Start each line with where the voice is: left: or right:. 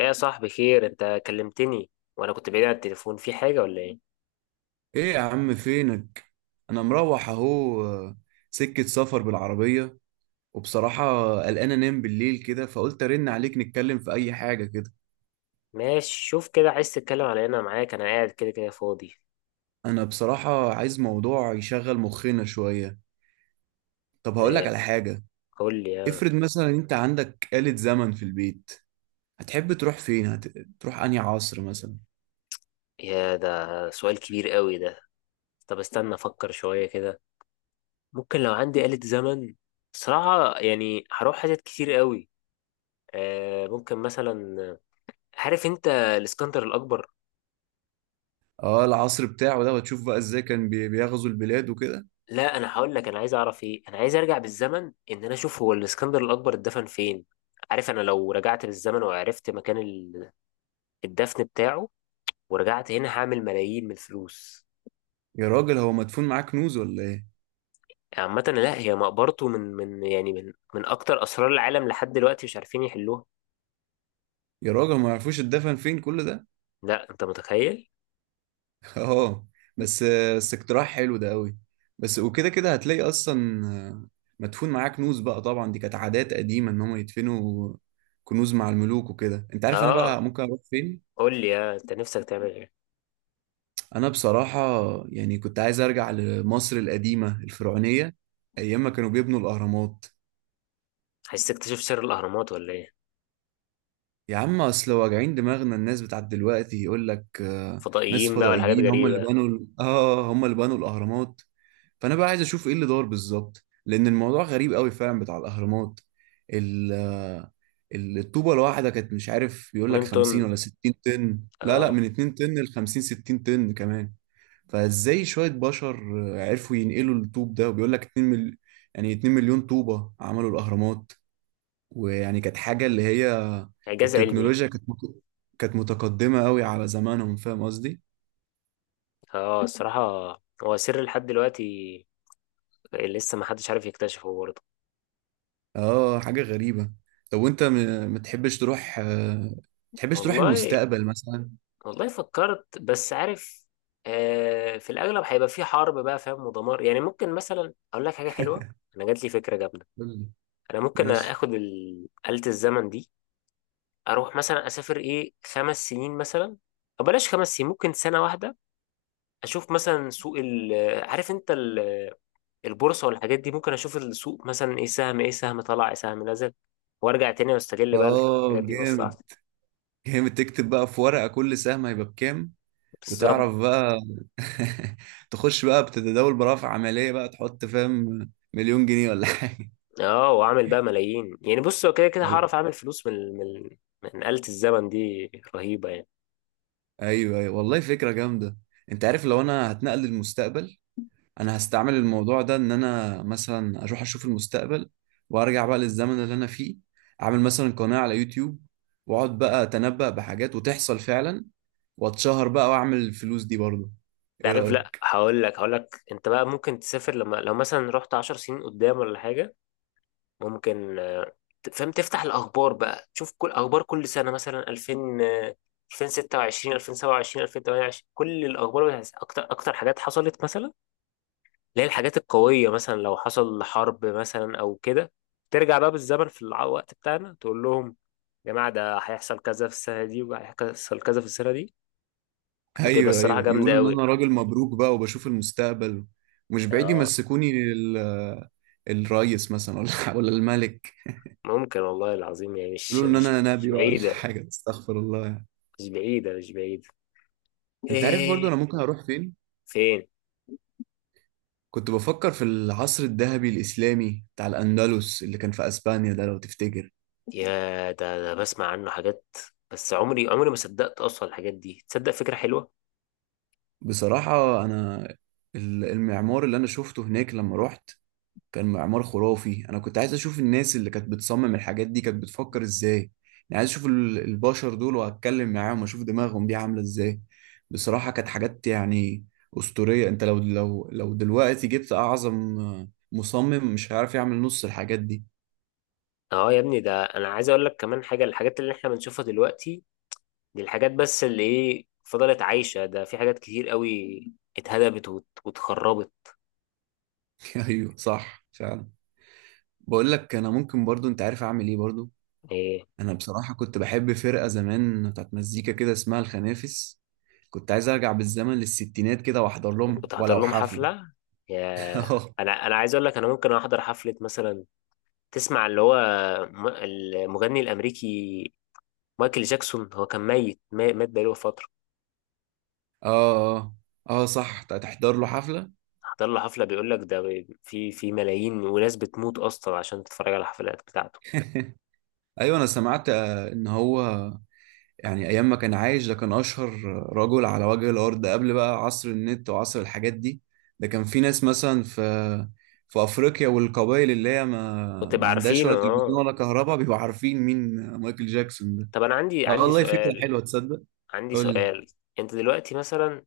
left: ايه يا صاحبي، خير؟ انت كلمتني وانا كنت بعيد عن التليفون، في حاجة ولا ايه؟
right: ايه يا عم فينك؟ انا مروح اهو، سكة سفر بالعربية. وبصراحة قلقان انام بالليل كده، فقلت ارن عليك نتكلم في اي حاجة كده.
left: ماشي، شوف كده، عايز تتكلم على ايه؟ انا معاك، انا قاعد كده كده فاضي.
right: انا بصراحة عايز موضوع يشغل مخنا شوية. طب هقولك
left: ايه،
right: على حاجة.
left: قول لي. يا
right: افرض مثلا انت عندك آلة زمن في البيت، هتحب تروح فين تروح انهي عصر مثلا؟
left: يا ده سؤال كبير قوي ده. طب استنى افكر شوية كده. ممكن لو عندي آلة زمن، صراحة يعني هروح حاجات كتير قوي. اه ممكن مثلا، عارف انت الاسكندر الاكبر؟
right: اه العصر بتاعه ده، وتشوف بقى ازاي كان بيغزو البلاد وكده.
left: لا، انا هقول لك انا عايز اعرف ايه. انا عايز ارجع بالزمن ان انا اشوف هو الاسكندر الاكبر اتدفن فين. عارف، انا لو رجعت بالزمن وعرفت مكان الدفن بتاعه ورجعت هنا، هعمل ملايين من الفلوس.
right: يا راجل هو مدفون معاه كنوز ولا ايه؟
left: عامة لا، هي مقبرته من يعني من أكتر أسرار العالم، لحد دلوقتي مش عارفين يحلوها.
right: يا راجل ما يعرفوش اتدفن فين كل ده؟
left: لا، أنت متخيل؟
right: اه، بس بس اقتراح حلو ده قوي. بس وكده كده هتلاقي اصلا آه، مدفون معاه كنوز بقى. طبعا دي كانت عادات قديمه ان هم يدفنوا كنوز مع الملوك وكده. انت عارف انا
left: آه،
right: بقى ممكن اروح فين؟
left: قول لي. يا أنت، نفسك تعمل إيه؟
right: انا بصراحه يعني كنت عايز ارجع لمصر القديمه الفرعونيه ايام ما كانوا بيبنوا الاهرامات.
left: عايز تكتشف سر الأهرامات ولا إيه؟
right: يا عم اصل واجعين دماغنا، الناس بتاعت دلوقتي يقول لك ناس
left: فضائيين بقى ولا حاجات
right: فضائيين هم اللي
left: غريبة؟
right: بنوا هم اللي بنوا الاهرامات. فانا بقى عايز اشوف ايه اللي دار بالظبط، لان الموضوع غريب قوي فعلا بتاع الاهرامات. ال الطوبه الواحده كانت، مش عارف بيقول لك
left: 2 طن.
right: 50 ولا 60 طن، لا لا
left: آه.
right: من 2 طن ل 50 60 طن كمان. فازاي شويه بشر عرفوا ينقلوا الطوب ده، وبيقول لك يعني 2 مليون طوبه عملوا الاهرامات. ويعني كانت حاجه اللي هي
left: إعجاز علمي.
right: التكنولوجيا كانت كانت متقدمه قوي على زمانهم، فاهم قصدي.
left: آه. الصراحة، هو سر لحد دلوقتي، لسه ما حدش عارف يكتشفه برضه.
right: اه حاجة غريبة. طب وانت، ما تحبش تروح
left: والله،
right: المستقبل مثلا؟
left: والله فكرت، بس عارف. في الأغلب هيبقى في حرب، بقى فاهم، ودمار. يعني ممكن مثلا أقول لك حاجة حلوة. أنا جات لي فكرة جامدة.
right: قول لي.
left: أنا ممكن
right: ماشي.
left: آخد آلة الزمن دي، أروح مثلا أسافر إيه، 5 سنين مثلا. أو بلاش 5 سنين، ممكن سنة واحدة. أشوف مثلا سوق عارف أنت البورصة والحاجات دي. ممكن أشوف السوق مثلا، إيه سهم، إيه سهم طلع، إيه سهم نزل، وأرجع تاني وأستغل بقى
right: اه
left: الحاجات دي في
right: جامد،
left: مصلحتي.
right: جامد. تكتب بقى في ورقة كل سهم هيبقى بكام،
left: بالظبط.
right: وتعرف بقى. تخش بقى بتتداول برافع عملية بقى، تحط فاهم مليون جنيه ولا حاجة.
left: اه، واعمل بقى ملايين يعني. بص، هو كده كده
right: والله.
left: هعرف اعمل فلوس من آلة الزمن دي، رهيبة يعني.
right: ايوه، أيوة. والله فكرة جامدة. انت عارف لو انا هتنقل للمستقبل، انا هستعمل الموضوع ده ان انا مثلا اروح اشوف المستقبل وارجع بقى للزمن اللي انا فيه. اعمل مثلا قناة على يوتيوب، واقعد بقى اتنبأ بحاجات وتحصل فعلا، واتشهر بقى واعمل الفلوس دي برضه. ايه
left: تعرف، لا
right: رأيك؟
left: هقول لك، انت بقى ممكن تسافر، لما لو مثلا رحت 10 سنين قدام ولا حاجة. ممكن. فاهم، تفتح الاخبار بقى تشوف كل اخبار كل سنة، مثلا 2000، آه، 2026، 2027، 2028، كل الاخبار اكتر اكتر حاجات حصلت مثلا، اللي هي الحاجات القوية، مثلا لو حصل حرب مثلا أو كده. ترجع بقى بالزمن في الوقت بتاعنا، تقول لهم: يا جماعة، ده هيحصل كذا في السنة دي، وهيحصل كذا في السنة دي. وتبقى
right: ايوه،
left: الصراحة
right: ايوه.
left: جامدة
right: يقولوا ان
left: أوي.
right: انا راجل مبروك بقى وبشوف المستقبل. مش بعيد
left: اه
right: يمسكوني الرئيس مثلا، ولا ولا الملك.
left: ممكن، والله العظيم يعني مش
right: يقولوا ان
left: مش
right: انا
left: مش
right: نبي بقى ولا
left: بعيدة.
right: حاجة، استغفر الله يعني.
left: مش بعيدة، مش بعيدة.
right: انت عارف برضه
left: ايه؟
right: انا ممكن اروح فين؟
left: فين؟
right: كنت بفكر في العصر الذهبي الإسلامي بتاع الأندلس اللي كان في أسبانيا ده، لو تفتكر.
left: يا، ده بسمع عنه حاجات، بس عمري عمري ما صدقت اصلا الحاجات دي تصدق. فكرة حلوة.
right: بصراحة أنا المعمار اللي أنا شفته هناك لما رحت كان معمار خرافي. أنا كنت عايز أشوف الناس اللي كانت بتصمم الحاجات دي كانت بتفكر إزاي. يعني عايز أشوف البشر دول وأتكلم معاهم وأشوف دماغهم دي عاملة إزاي. بصراحة كانت حاجات يعني أسطورية. أنت لو لو دلوقتي جبت أعظم مصمم مش هيعرف يعمل نص الحاجات دي.
left: اه يا ابني، ده انا عايز اقول لك كمان حاجة. الحاجات اللي احنا بنشوفها دلوقتي، دي الحاجات بس اللي ايه فضلت عايشة، ده في حاجات كتير قوي اتهدمت واتخربت.
right: أيوه صح فعلا. بقول لك انا ممكن برضو، انت عارف اعمل ايه برضو؟
left: ايه؟
right: انا بصراحه كنت بحب فرقه زمان بتاعت مزيكا كده اسمها الخنافس. كنت عايز ارجع بالزمن للستينات كده واحضر لهم
left: وتحضر
right: ولو
left: لهم
right: حفله.
left: حفلة؟ يا،
right: اه.
left: انا عايز اقول لك، انا ممكن احضر حفلة مثلا. تسمع اللي هو المغني الامريكي مايكل جاكسون، هو كان ميت، مات بقاله فترة.
right: اه، اه صح، تحضر له حفله.
left: احضر له حفلة، بيقول لك ده في ملايين، وناس بتموت اصلا عشان تتفرج على الحفلات بتاعته.
right: ايوه انا سمعت ان هو يعني ايام ما كان عايش، ده كان اشهر رجل على وجه الارض قبل بقى عصر النت وعصر الحاجات دي. ده كان في ناس مثلا في افريقيا والقبائل اللي هي ما
left: وتبقى
right: ما عندهاش
left: عارفين.
right: ولا تلفزيون
left: اه،
right: ولا كهرباء، بيبقوا عارفين مين مايكل جاكسون ده.
left: طب انا عندي
right: اه
left: عندي
right: والله فكرة
left: سؤال.
right: حلوة تصدق.
left: عندي
right: قول لي.
left: سؤال. انت دلوقتي مثلا،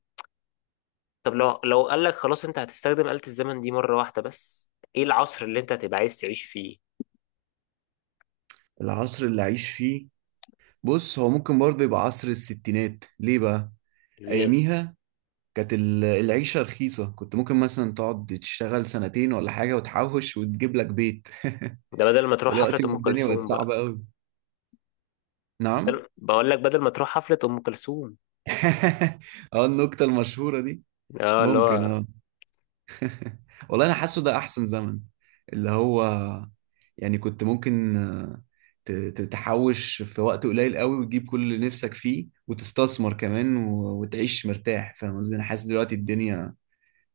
left: طب لو قال لك خلاص انت هتستخدم آلة الزمن دي مرة واحدة بس، ايه العصر اللي انت هتبقى عايز تعيش فيه؟
right: العصر اللي عايش فيه؟ بص هو ممكن برضه يبقى عصر الستينات. ليه بقى؟
left: ليه؟
right: اياميها كانت العيشة رخيصة. كنت ممكن مثلا تقعد تشتغل سنتين ولا حاجة وتحوش وتجيب لك بيت.
left: ده بدل ما تروح حفلة
right: دلوقتي
left: ام
right: الدنيا بقت
left: كلثوم بقى.
right: صعبة قوي. نعم؟
left: بقول لك، بدل ما تروح حفلة ام كلثوم.
right: اه النكتة المشهورة دي.
left: اه اللي
right: ممكن،
left: هو،
right: اه. والله انا حاسه ده احسن زمن اللي هو. يعني كنت ممكن تحوش في وقت قليل قوي وتجيب كل اللي نفسك فيه وتستثمر كمان وتعيش مرتاح، فاهم قصدي؟ انا حاسس دلوقتي الدنيا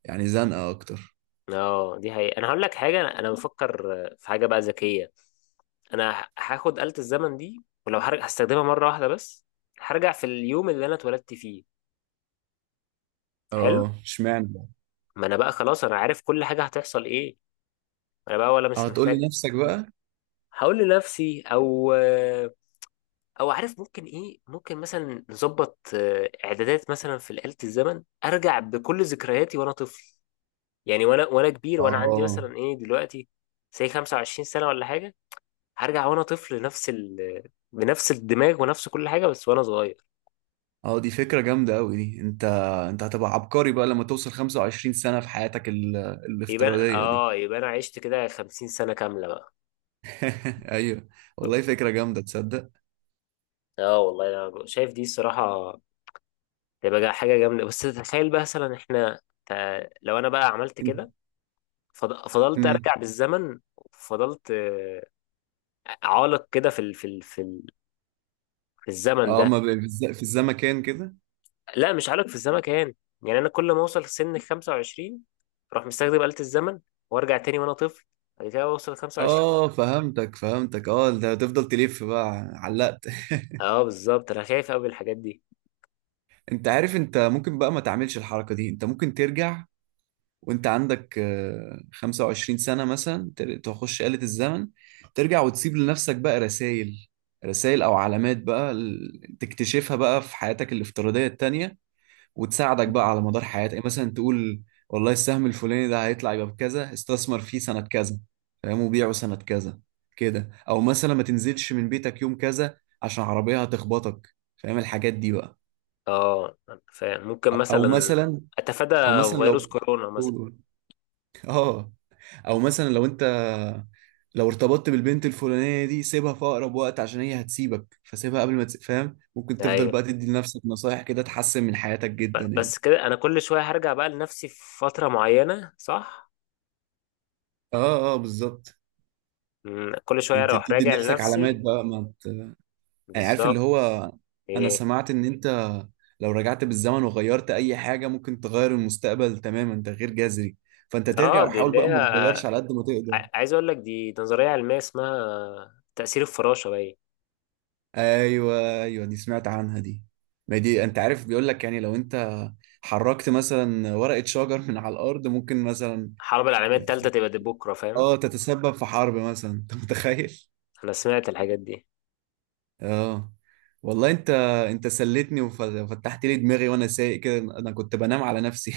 right: يعني زنقة اكتر.
left: اه دي حقيقة. انا هقول لك حاجة، أنا بفكر في حاجة بقى ذكية. انا هاخد آلة الزمن دي، ولو هرجع هستخدمها مرة واحدة بس، هرجع في اليوم اللي انا اتولدت فيه. حلو،
right: اه اشمعنى بقى؟
left: ما انا بقى خلاص، انا عارف كل حاجة هتحصل ايه. انا بقى، ولا مش
right: اه تقول
left: محتاج.
right: لنفسك بقى.
left: هقول لنفسي، او عارف ممكن ايه، ممكن مثلا نظبط اعدادات مثلا في آلة الزمن، ارجع بكل ذكرياتي وانا طفل. يعني وانا كبير، وانا عندي
right: اه،
left: مثلا ايه دلوقتي، زي 25 سنة ولا حاجة. هرجع وانا طفل، نفس ال بنفس الدماغ ونفس كل حاجة، بس وانا صغير.
right: اه دي فكرة جامدة أوي دي. أنت هتبقى عبقري بقى لما توصل 25 سنة في حياتك
left: يبقى
right: الافتراضية دي.
left: يبقى انا عشت كده 50 سنة كاملة بقى.
right: أيوه والله فكرة جامدة تصدق.
left: اه والله انا شايف دي، الصراحة تبقى حاجة جامدة. بس تخيل بقى مثلا، احنا لو انا بقى عملت
right: أنت.
left: كده، فضلت
right: مم.
left: ارجع بالزمن، فضلت عالق كده في الزمن
right: اه،
left: ده.
right: ما ب... في الزمكان كده.
left: لا، مش عالق في الزمن كمان، يعني انا كل ما اوصل سن 25، اروح مستخدم آلة الزمن وارجع تاني وانا طفل، بعد كده اوصل 25.
right: اه فهمتك، فهمتك. اه ده هتفضل تلف بقى، علقت.
left: اه بالظبط، انا خايف قوي من الحاجات دي.
right: أنت عارف أنت ممكن بقى ما تعملش الحركة دي. أنت ممكن ترجع وانت عندك، 25 سنة مثلا، تخش آلة الزمن ترجع وتسيب لنفسك بقى رسائل، رسائل او علامات بقى تكتشفها بقى في حياتك الافتراضية التانية، وتساعدك بقى على مدار حياتك. يعني مثلا تقول: والله السهم الفلاني ده هيطلع يبقى بكذا، استثمر فيه سنة كذا، فاهم، وبيعه سنة كذا كده. او مثلا ما تنزلش من بيتك يوم كذا عشان عربية هتخبطك، فاهم الحاجات دي بقى.
left: اه، فممكن
right: او
left: مثلا
right: مثلا،
left: اتفادى
right: او مثلا
left: فيروس
right: لو
left: كورونا مثلا.
right: قول. اه. او مثلا لو ارتبطت بالبنت الفلانيه دي سيبها في اقرب وقت عشان هي هتسيبك، فسيبها قبل ما فاهم؟ ممكن تفضل
left: ايوه،
right: بقى تدي لنفسك نصايح كده تحسن من حياتك جدا يعني.
left: بس كده انا كل شويه هرجع بقى لنفسي في فتره معينه، صح؟
right: اه، اه بالظبط.
left: كل شويه
right: انت
left: اروح
right: بتدي
left: راجع
right: لنفسك علامات
left: لنفسي.
right: بقى، ما ت... يعني عارف اللي
left: بالظبط.
right: هو. انا
left: ايه،
right: سمعت ان انت لو رجعت بالزمن وغيرت اي حاجه ممكن تغير المستقبل تماما تغيير جذري. فانت
left: اه
right: ترجع
left: دي
right: وحاول
left: اللي
right: بقى
left: هي
right: ما تغيرش على قد ما تقدر.
left: عايز اقول لك، دي نظريه علميه اسمها تاثير الفراشه، باين.
right: ايوه، ايوه دي سمعت عنها دي. ما دي انت عارف بيقول لك يعني لو انت حركت مثلا ورقة شجر من على الأرض ممكن مثلا
left: الحرب العالميه الثالثه تبقى دي بكره، فاهم.
right: اه تتسبب في حرب مثلا، انت متخيل.
left: انا سمعت الحاجات دي.
right: اه والله انت سليتني وفتحت لي دماغي وانا سايق كده، انا كنت بنام على نفسي.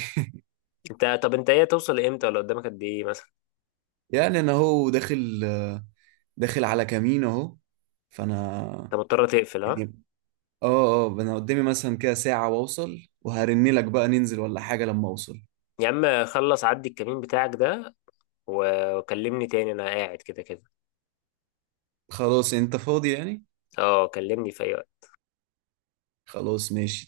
left: انت، طب انت ايه، توصل لامتى ولا قدامك قد ايه مثلا؟
right: يعني انا اهو داخل، داخل على كمين اهو. فانا
left: انت مضطر تقفل؟ ها؟
right: يعني، اه، اه انا قدامي مثلا كده ساعة واوصل، وهرن لك بقى ننزل ولا حاجة لما اوصل.
left: يا عم خلص، عدي الكمين بتاعك ده وكلمني تاني، انا قاعد كده كده.
right: خلاص انت فاضي يعني؟
left: اه، كلمني في اي وقت.
right: خلاص ماشي